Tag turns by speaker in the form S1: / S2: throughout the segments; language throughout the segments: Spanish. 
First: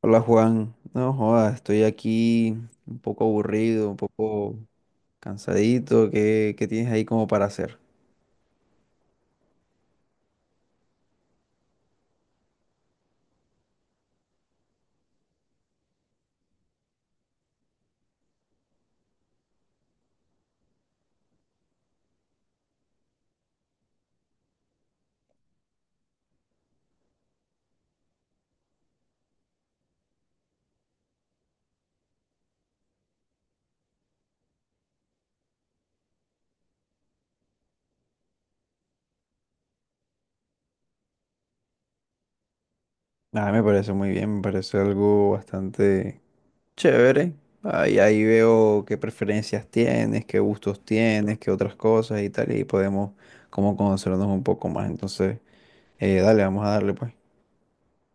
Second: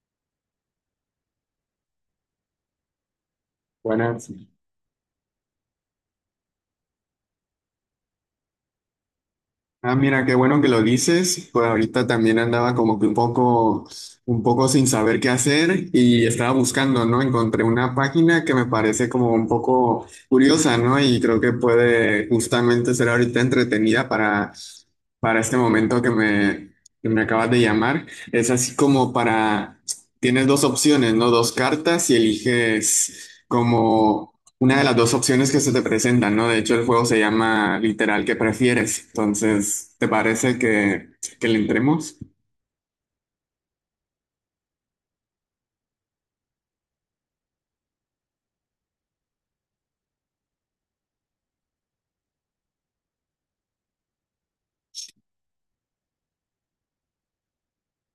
S1: Hola Juan, no jodas, estoy aquí un poco aburrido, un
S2: Buenas.
S1: poco cansadito. ¿Qué, tienes ahí como para hacer?
S2: Ah, mira, qué bueno que lo dices. Pues ahorita también andaba como que un poco, sin saber qué hacer y estaba buscando, ¿no? Encontré una página que me parece como un poco curiosa, ¿no? Y creo que puede justamente ser ahorita entretenida para, este momento que me, acabas de llamar. Es así como para, tienes dos opciones, ¿no? Dos cartas y eliges como... Una de las dos opciones que se te presentan, ¿no? De hecho, el juego se llama literal ¿qué prefieres? Entonces, ¿te parece que, le entremos?
S1: Ah, me parece muy bien, me parece algo bastante chévere. Ahí veo qué preferencias tienes, qué gustos tienes, qué otras cosas y tal, y podemos como conocernos un poco más. Entonces, dale, vamos a darle pues.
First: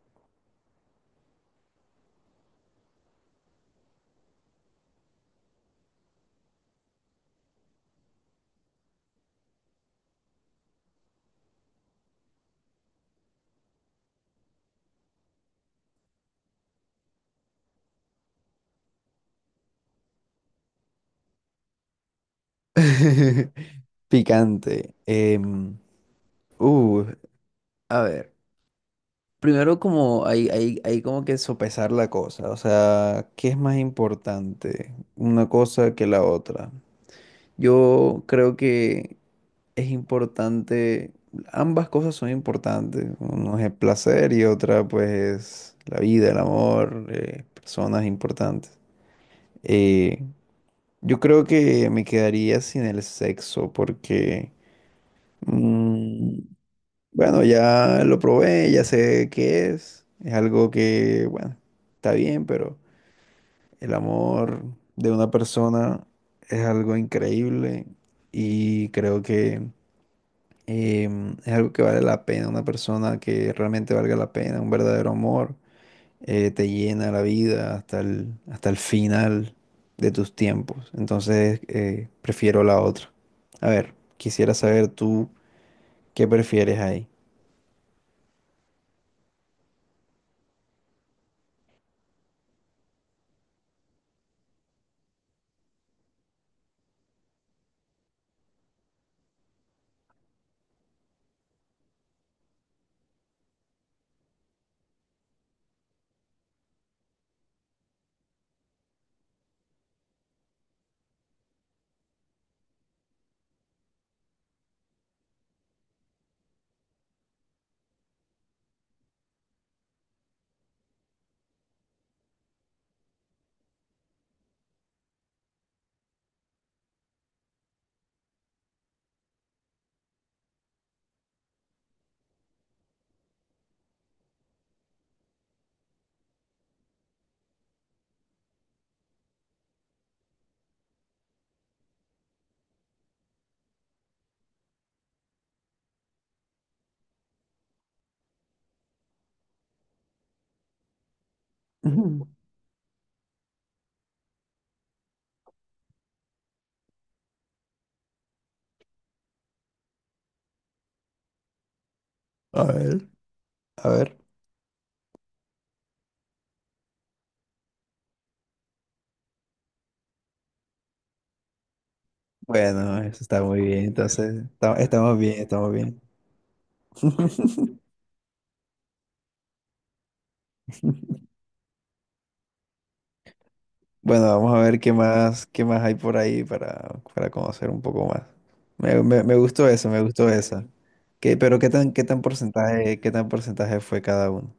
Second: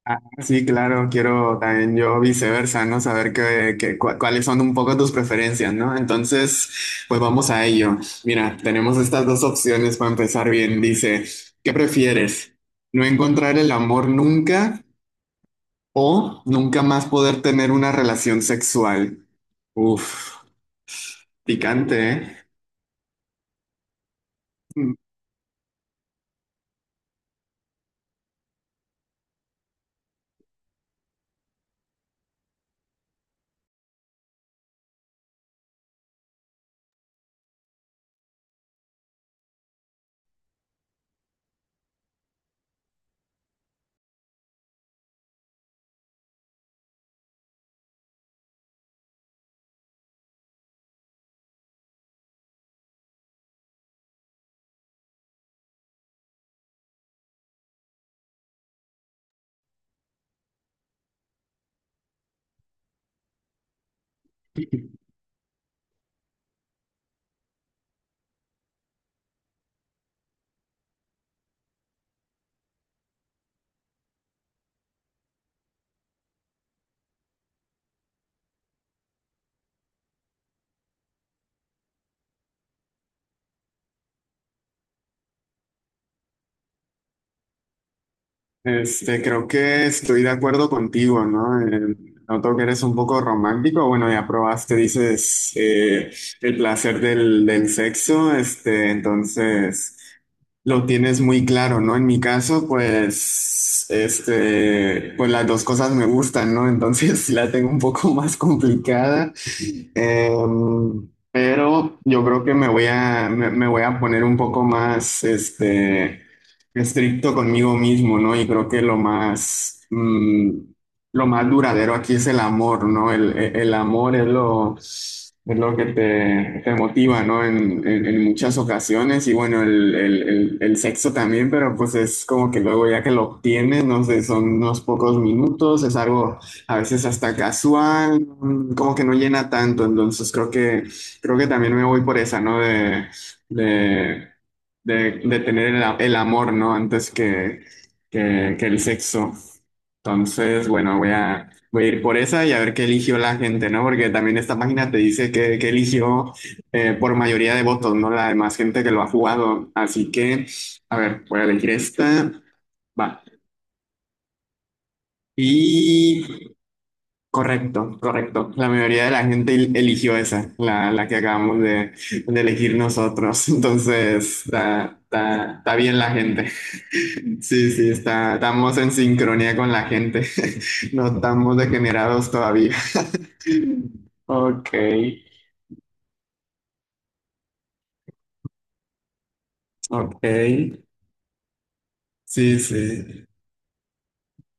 S2: Ah, sí, claro, quiero también yo viceversa, ¿no? Saber cuáles son un poco tus preferencias, ¿no? Entonces, pues vamos a ello. Mira, tenemos estas dos opciones para empezar bien. Dice, ¿qué prefieres? ¿No encontrar el amor nunca o nunca más poder tener una relación sexual? Uf, picante, ¿eh?
S1: Picante. Uh, a ver. Primero como hay como que sopesar la cosa, o sea, ¿qué es más importante? Una cosa que la otra. Yo creo que es importante, ambas cosas son importantes, uno es el placer y otra pues es la vida, el amor, personas importantes. Eh, yo creo que me quedaría sin el sexo porque… mm, bueno, ya lo probé, ya sé qué es. Es algo que, bueno, está bien, pero el amor de una persona es algo increíble y creo que es algo que vale la pena. Una persona que realmente valga la pena, un verdadero amor, te llena la vida hasta el final de tus tiempos. Entonces, prefiero la otra. A ver, quisiera saber tú qué prefieres ahí.
S2: Este, creo que estoy de acuerdo contigo, ¿no? Noto que eres un poco romántico. Bueno, ya probaste, dices, el placer del sexo. Este, entonces, lo tienes muy claro, ¿no? En mi caso, pues, este, pues las dos cosas me gustan, ¿no? Entonces, la tengo un poco más complicada. Pero yo creo que me voy a poner un poco más, este, estricto conmigo mismo, ¿no? Y creo que lo más, lo más duradero aquí es el amor, ¿no? El amor es lo que te, motiva, ¿no? En muchas ocasiones y bueno, el sexo también, pero pues es como que luego ya que lo obtienes, no sé, son unos pocos minutos, es algo a veces hasta casual, como que no llena tanto, entonces creo que también me voy por esa, ¿no? De, de tener el amor, ¿no? Antes que el sexo. Entonces, bueno, voy a ir por
S1: Ujú.
S2: esa y a ver qué eligió la gente, ¿no? Porque también esta página te dice que eligió por mayoría de votos, ¿no? La demás gente que lo ha jugado. Así que, a ver, voy a elegir esta.
S1: A ver,
S2: Va.
S1: a ver.
S2: Y correcto, correcto. La mayoría de la gente eligió esa, la que acabamos de elegir
S1: Bueno, eso está
S2: nosotros.
S1: muy bien, entonces
S2: Entonces,
S1: estamos bien, estamos
S2: está bien
S1: bien.
S2: la gente. Sí, sí, estamos en sincronía con la gente. No estamos degenerados todavía.
S1: Bueno, vamos a
S2: Ok,
S1: ver qué más hay por ahí para conocer un poco más. Me gustó eso, me
S2: ok.
S1: gustó esa. ¿Qué, pero
S2: Sí,
S1: qué
S2: sí.
S1: tan porcentaje fue cada uno?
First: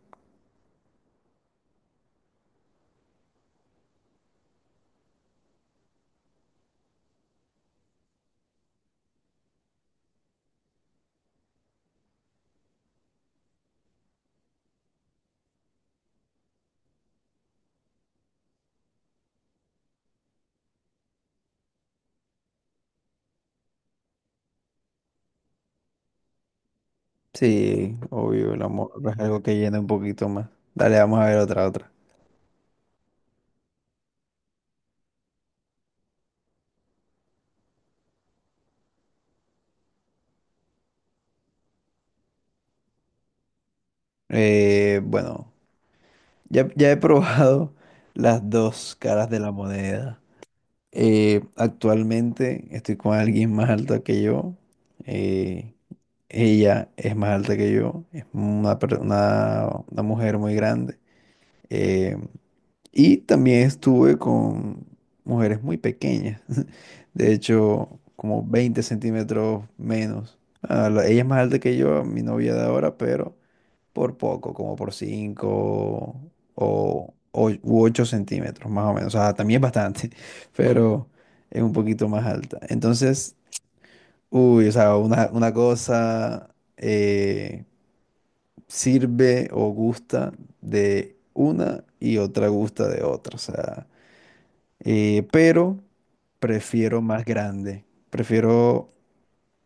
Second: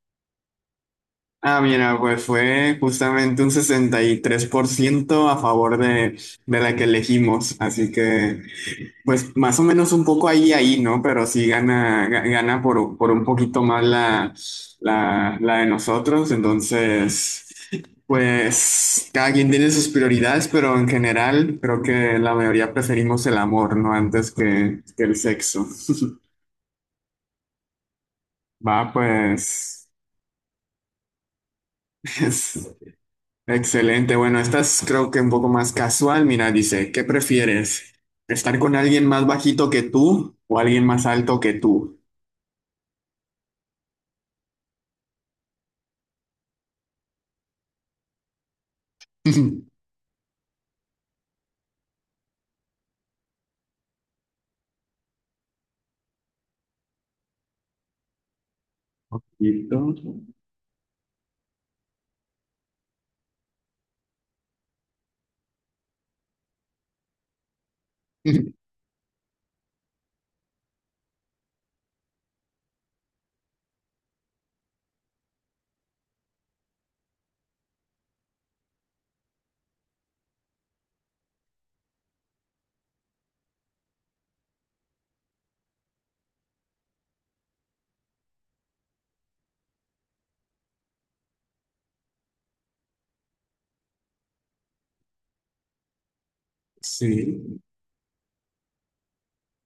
S2: Ah, mira, pues fue justamente un 63% a favor de la que elegimos. Así que... Pues más o menos un poco ahí, ¿no? Pero sí gana, gana por un poquito más la de nosotros. Entonces, pues cada quien tiene sus prioridades, pero en general creo que la mayoría preferimos el amor, ¿no? Antes que el sexo.
S1: Sí, obvio, el
S2: Va,
S1: amor es algo que llena un
S2: pues,
S1: poquito más. Dale, vamos a ver otra, otra.
S2: es excelente. Bueno, esta es creo que un poco más casual. Mira, dice, ¿qué prefieres? ¿Estar con alguien más bajito que tú o alguien más alto que tú?
S1: Bueno, ya he probado las dos caras de la moneda. Actualmente estoy con alguien más alta que yo. eh, ella es más alta que yo. Es
S2: Bajito.
S1: una mujer muy grande. eh, y también estuve con mujeres muy pequeñas. De hecho, como 20 centímetros menos. Ah, ella es más alta que yo, mi novia de ahora, pero por poco, como por 5 8 centímetros, más o menos. O sea, también es bastante, pero es un poquito más alta. Entonces, uy, o sea, una cosa sirve o gusta de una y otra gusta de otra. O sea, pero prefiero más
S2: Sí,
S1: grande. Prefiero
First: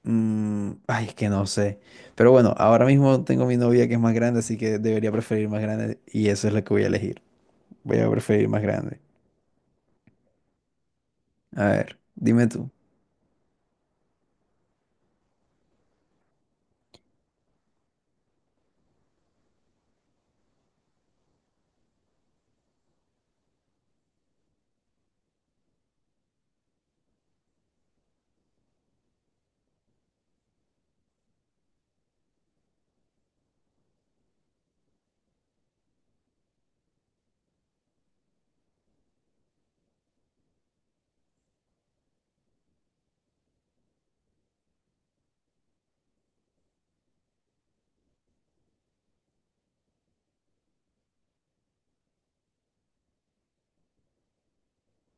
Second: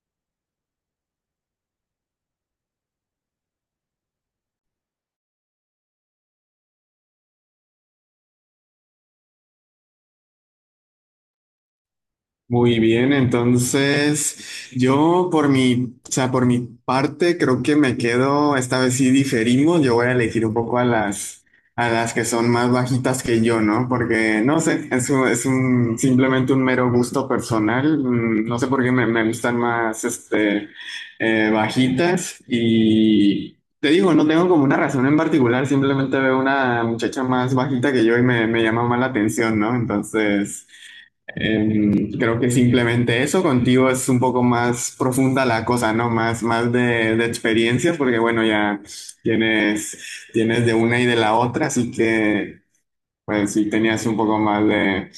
S1: Ay, es que no sé. Pero bueno, ahora mismo tengo mi novia que es más grande, así que debería preferir más grande y eso es lo que voy a elegir. Voy a preferir más grande. A ver, dime tú.
S2: muy bien. Entonces, yo por mi, o sea, por mi parte, creo que me quedo, esta vez sí diferimos, yo voy a elegir un poco a las que son más bajitas que yo, ¿no? Porque, no sé, simplemente un mero gusto personal. No sé por qué me, gustan más, este, bajitas y... Te digo, no tengo como una razón en particular, simplemente veo una muchacha más bajita que yo y me, llama más la atención, ¿no? Entonces... Creo que simplemente eso, contigo es un poco más profunda la cosa, ¿no? Más, más de experiencias, porque bueno, ya tienes, tienes de una y de la otra, así que pues sí tenías un poco más de,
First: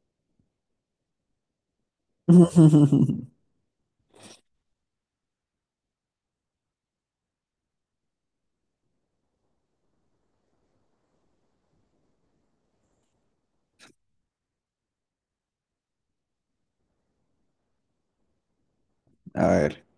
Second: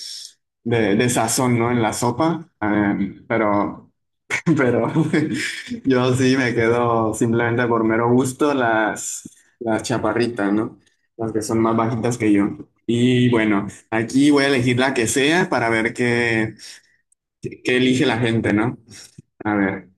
S2: de sazón, ¿no? En la sopa. Pero yo sí me quedo simplemente por mero gusto las chaparritas, ¿no? Las que son más bajitas que yo. Y bueno. Aquí voy a elegir la que sea para ver qué, qué elige la gente, ¿no?
S1: A
S2: A
S1: ver.
S2: ver.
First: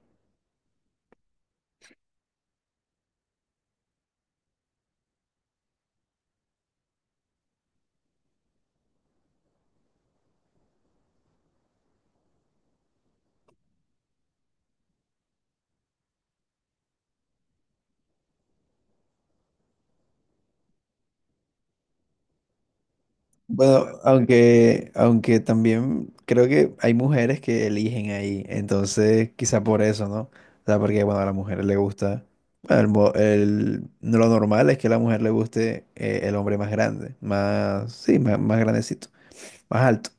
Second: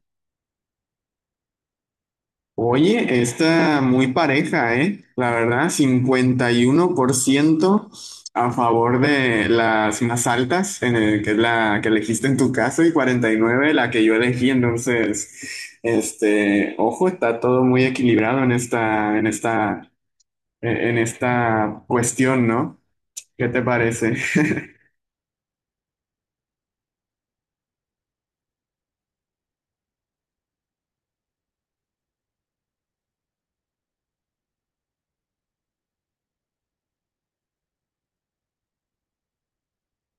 S2: Oye, está muy pareja, ¿eh? La verdad, 51% a favor de las más altas, que es la que elegiste en tu caso, y 49% la que yo elegí. Entonces, este, ojo, está todo muy equilibrado en esta, en esta, en esta cuestión, ¿no? ¿Qué te
S1: Bueno,
S2: parece?
S1: aunque también creo que hay mujeres que eligen ahí, entonces quizá por eso, ¿no? O sea, porque bueno, a la mujer le gusta, bueno, no, lo normal es que a la mujer le guste el hombre más grande, más, más grandecito, más alto.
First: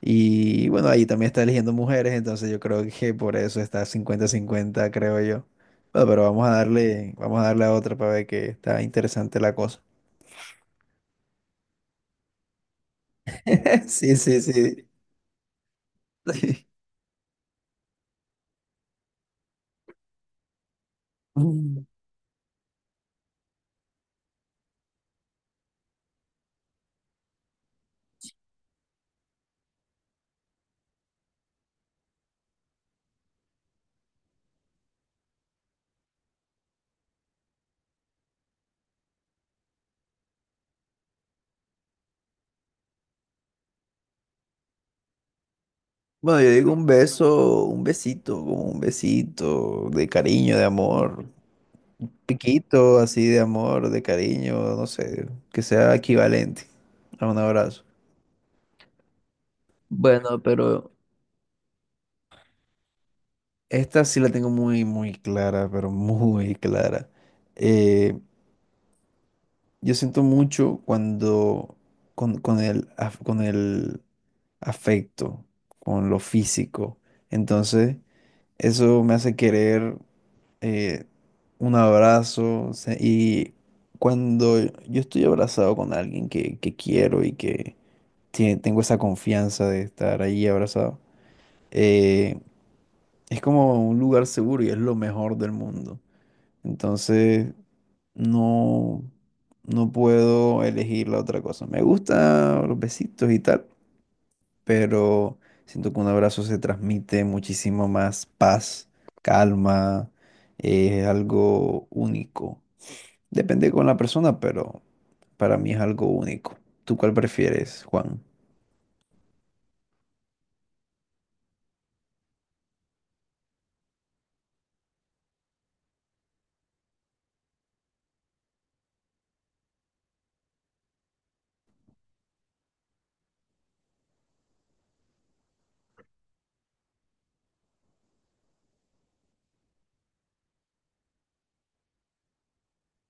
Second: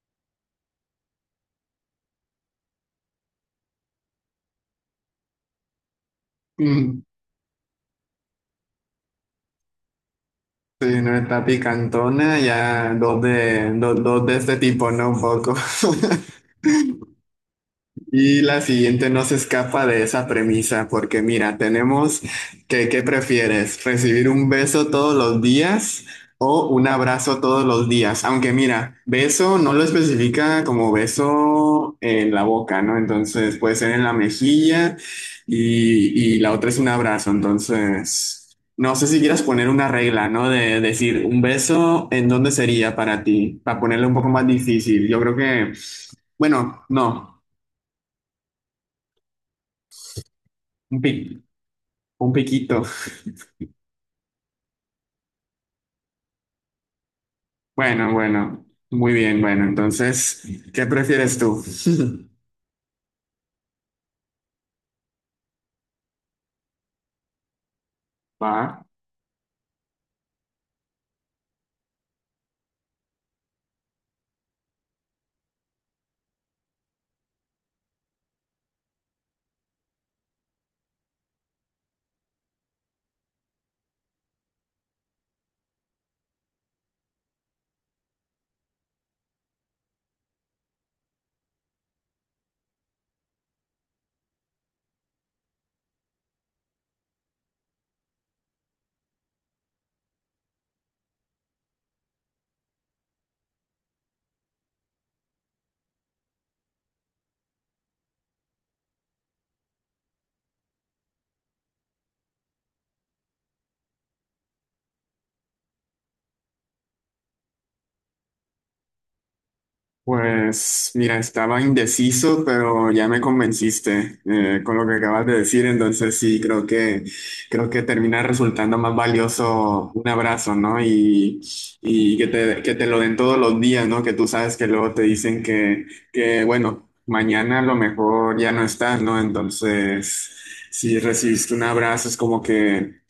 S1: Y bueno, ahí también está eligiendo mujeres, entonces yo creo que por eso está cincuenta cincuenta creo yo. Bueno, pero vamos a
S2: Mm,
S1: darle a otra para ver que está interesante la cosa.
S2: Sí, no está picantona, ya
S1: Sí,
S2: dos de
S1: sí,
S2: este
S1: sí.
S2: tipo, ¿no? Un poco. Y la siguiente no se escapa de esa premisa, porque mira,
S1: Mm.
S2: tenemos que, ¿qué prefieres? ¿Recibir un beso todos los días o un abrazo todos los días? Aunque mira, beso no lo especifica como beso en la boca, ¿no? Entonces puede ser en la mejilla y, la otra es un abrazo. Entonces, no sé si quieras poner una regla, ¿no? De decir, un beso, ¿en dónde sería para ti? Para ponerlo un poco más difícil. Yo creo que,
S1: Bueno, yo digo
S2: bueno,
S1: un
S2: no.
S1: beso, un besito, como un besito de cariño, de
S2: Un pic.
S1: amor,
S2: Un piquito.
S1: piquito así de amor, de cariño, no sé, que sea equivalente a un abrazo.
S2: Bueno, bueno. Muy bien, bueno.
S1: Bueno,
S2: Entonces, ¿qué
S1: pero
S2: prefieres tú?
S1: esta sí la tengo muy, muy clara, pero muy clara. Eh,
S2: Va.
S1: yo siento mucho cuando con con el afecto, con lo físico. Entonces, eso me hace querer eh, un abrazo. Y cuando yo estoy abrazado con alguien que quiero y que tengo esa confianza de estar ahí abrazado, eh, es como un lugar seguro y es lo mejor del mundo. Entonces, no, no puedo elegir la otra cosa. Me gusta los besitos y tal, pero siento que un abrazo se transmite muchísimo más paz, calma, es algo único. Depende con la persona, pero para mí es algo único. ¿Tú cuál prefieres, Juan?
S2: Pues mira, estaba indeciso, pero ya me convenciste con lo que acabas de decir. Entonces sí, creo que termina resultando más valioso un abrazo, ¿no? Y que te, lo den todos los días, ¿no? Que tú sabes que luego te dicen que bueno, mañana a lo mejor ya no estás, ¿no? Entonces, si recibiste un abrazo, es como que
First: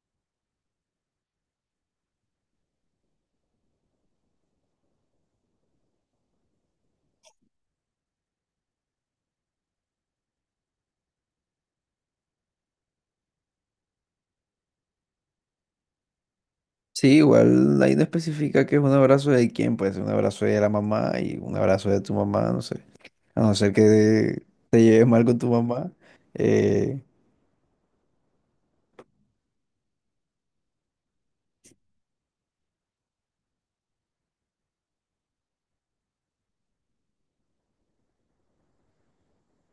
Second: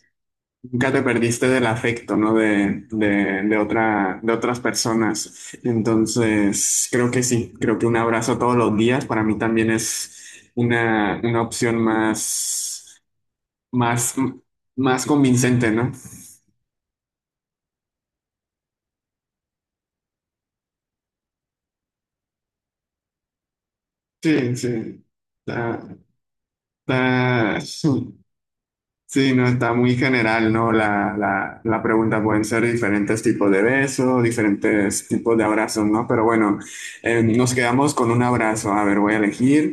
S2: nunca te perdiste del afecto, ¿no? De otra, de otras personas. Entonces, creo que sí, creo que un abrazo todos los días para mí también es una opción más, más, más convincente, ¿no?
S1: Sí, igual ahí no especifica que es un abrazo de quién, puede ser un abrazo de la mamá y un abrazo de tu mamá, no sé. A no ser que
S2: Sí,
S1: te
S2: sí.
S1: lleves mal con tu
S2: Está,
S1: mamá. eh,
S2: está- sí, no, está muy general, ¿no? La pregunta pueden ser diferentes tipos de besos, diferentes tipos de abrazos, ¿no? Pero bueno, nos quedamos con un abrazo. A ver, voy a elegir.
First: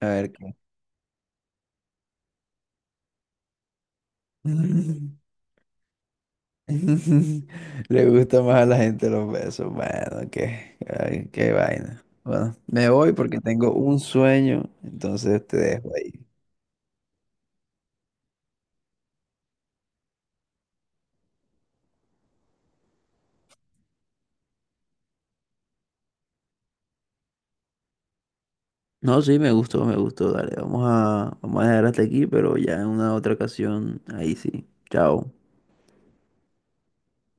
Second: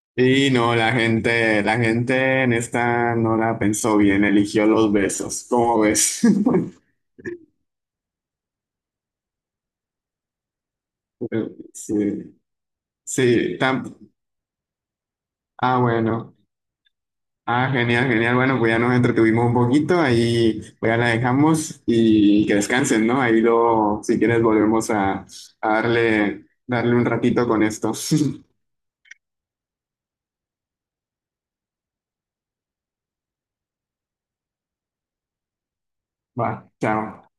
S1: a ver
S2: Y
S1: qué.
S2: no, la gente en esta no la pensó bien, eligió los besos. ¿Cómo ves?
S1: Le gusta más a la gente los besos. Bueno, qué, ay, qué
S2: Sí,
S1: vaina. Bueno, me voy porque
S2: sí,
S1: tengo
S2: tam-
S1: un sueño, entonces te
S2: ah,
S1: dejo ahí.
S2: bueno. Ah, genial, genial. Bueno, pues ya nos entretuvimos un poquito, ahí pues ya la dejamos y que descansen, ¿no? Ahí luego, si quieres, volvemos a darle un ratito con esto.
S1: No, sí, me gustó, me gustó. Dale, vamos a, vamos a dejar hasta aquí, pero ya en una otra ocasión, ahí sí. Chao.
S2: Va, chao.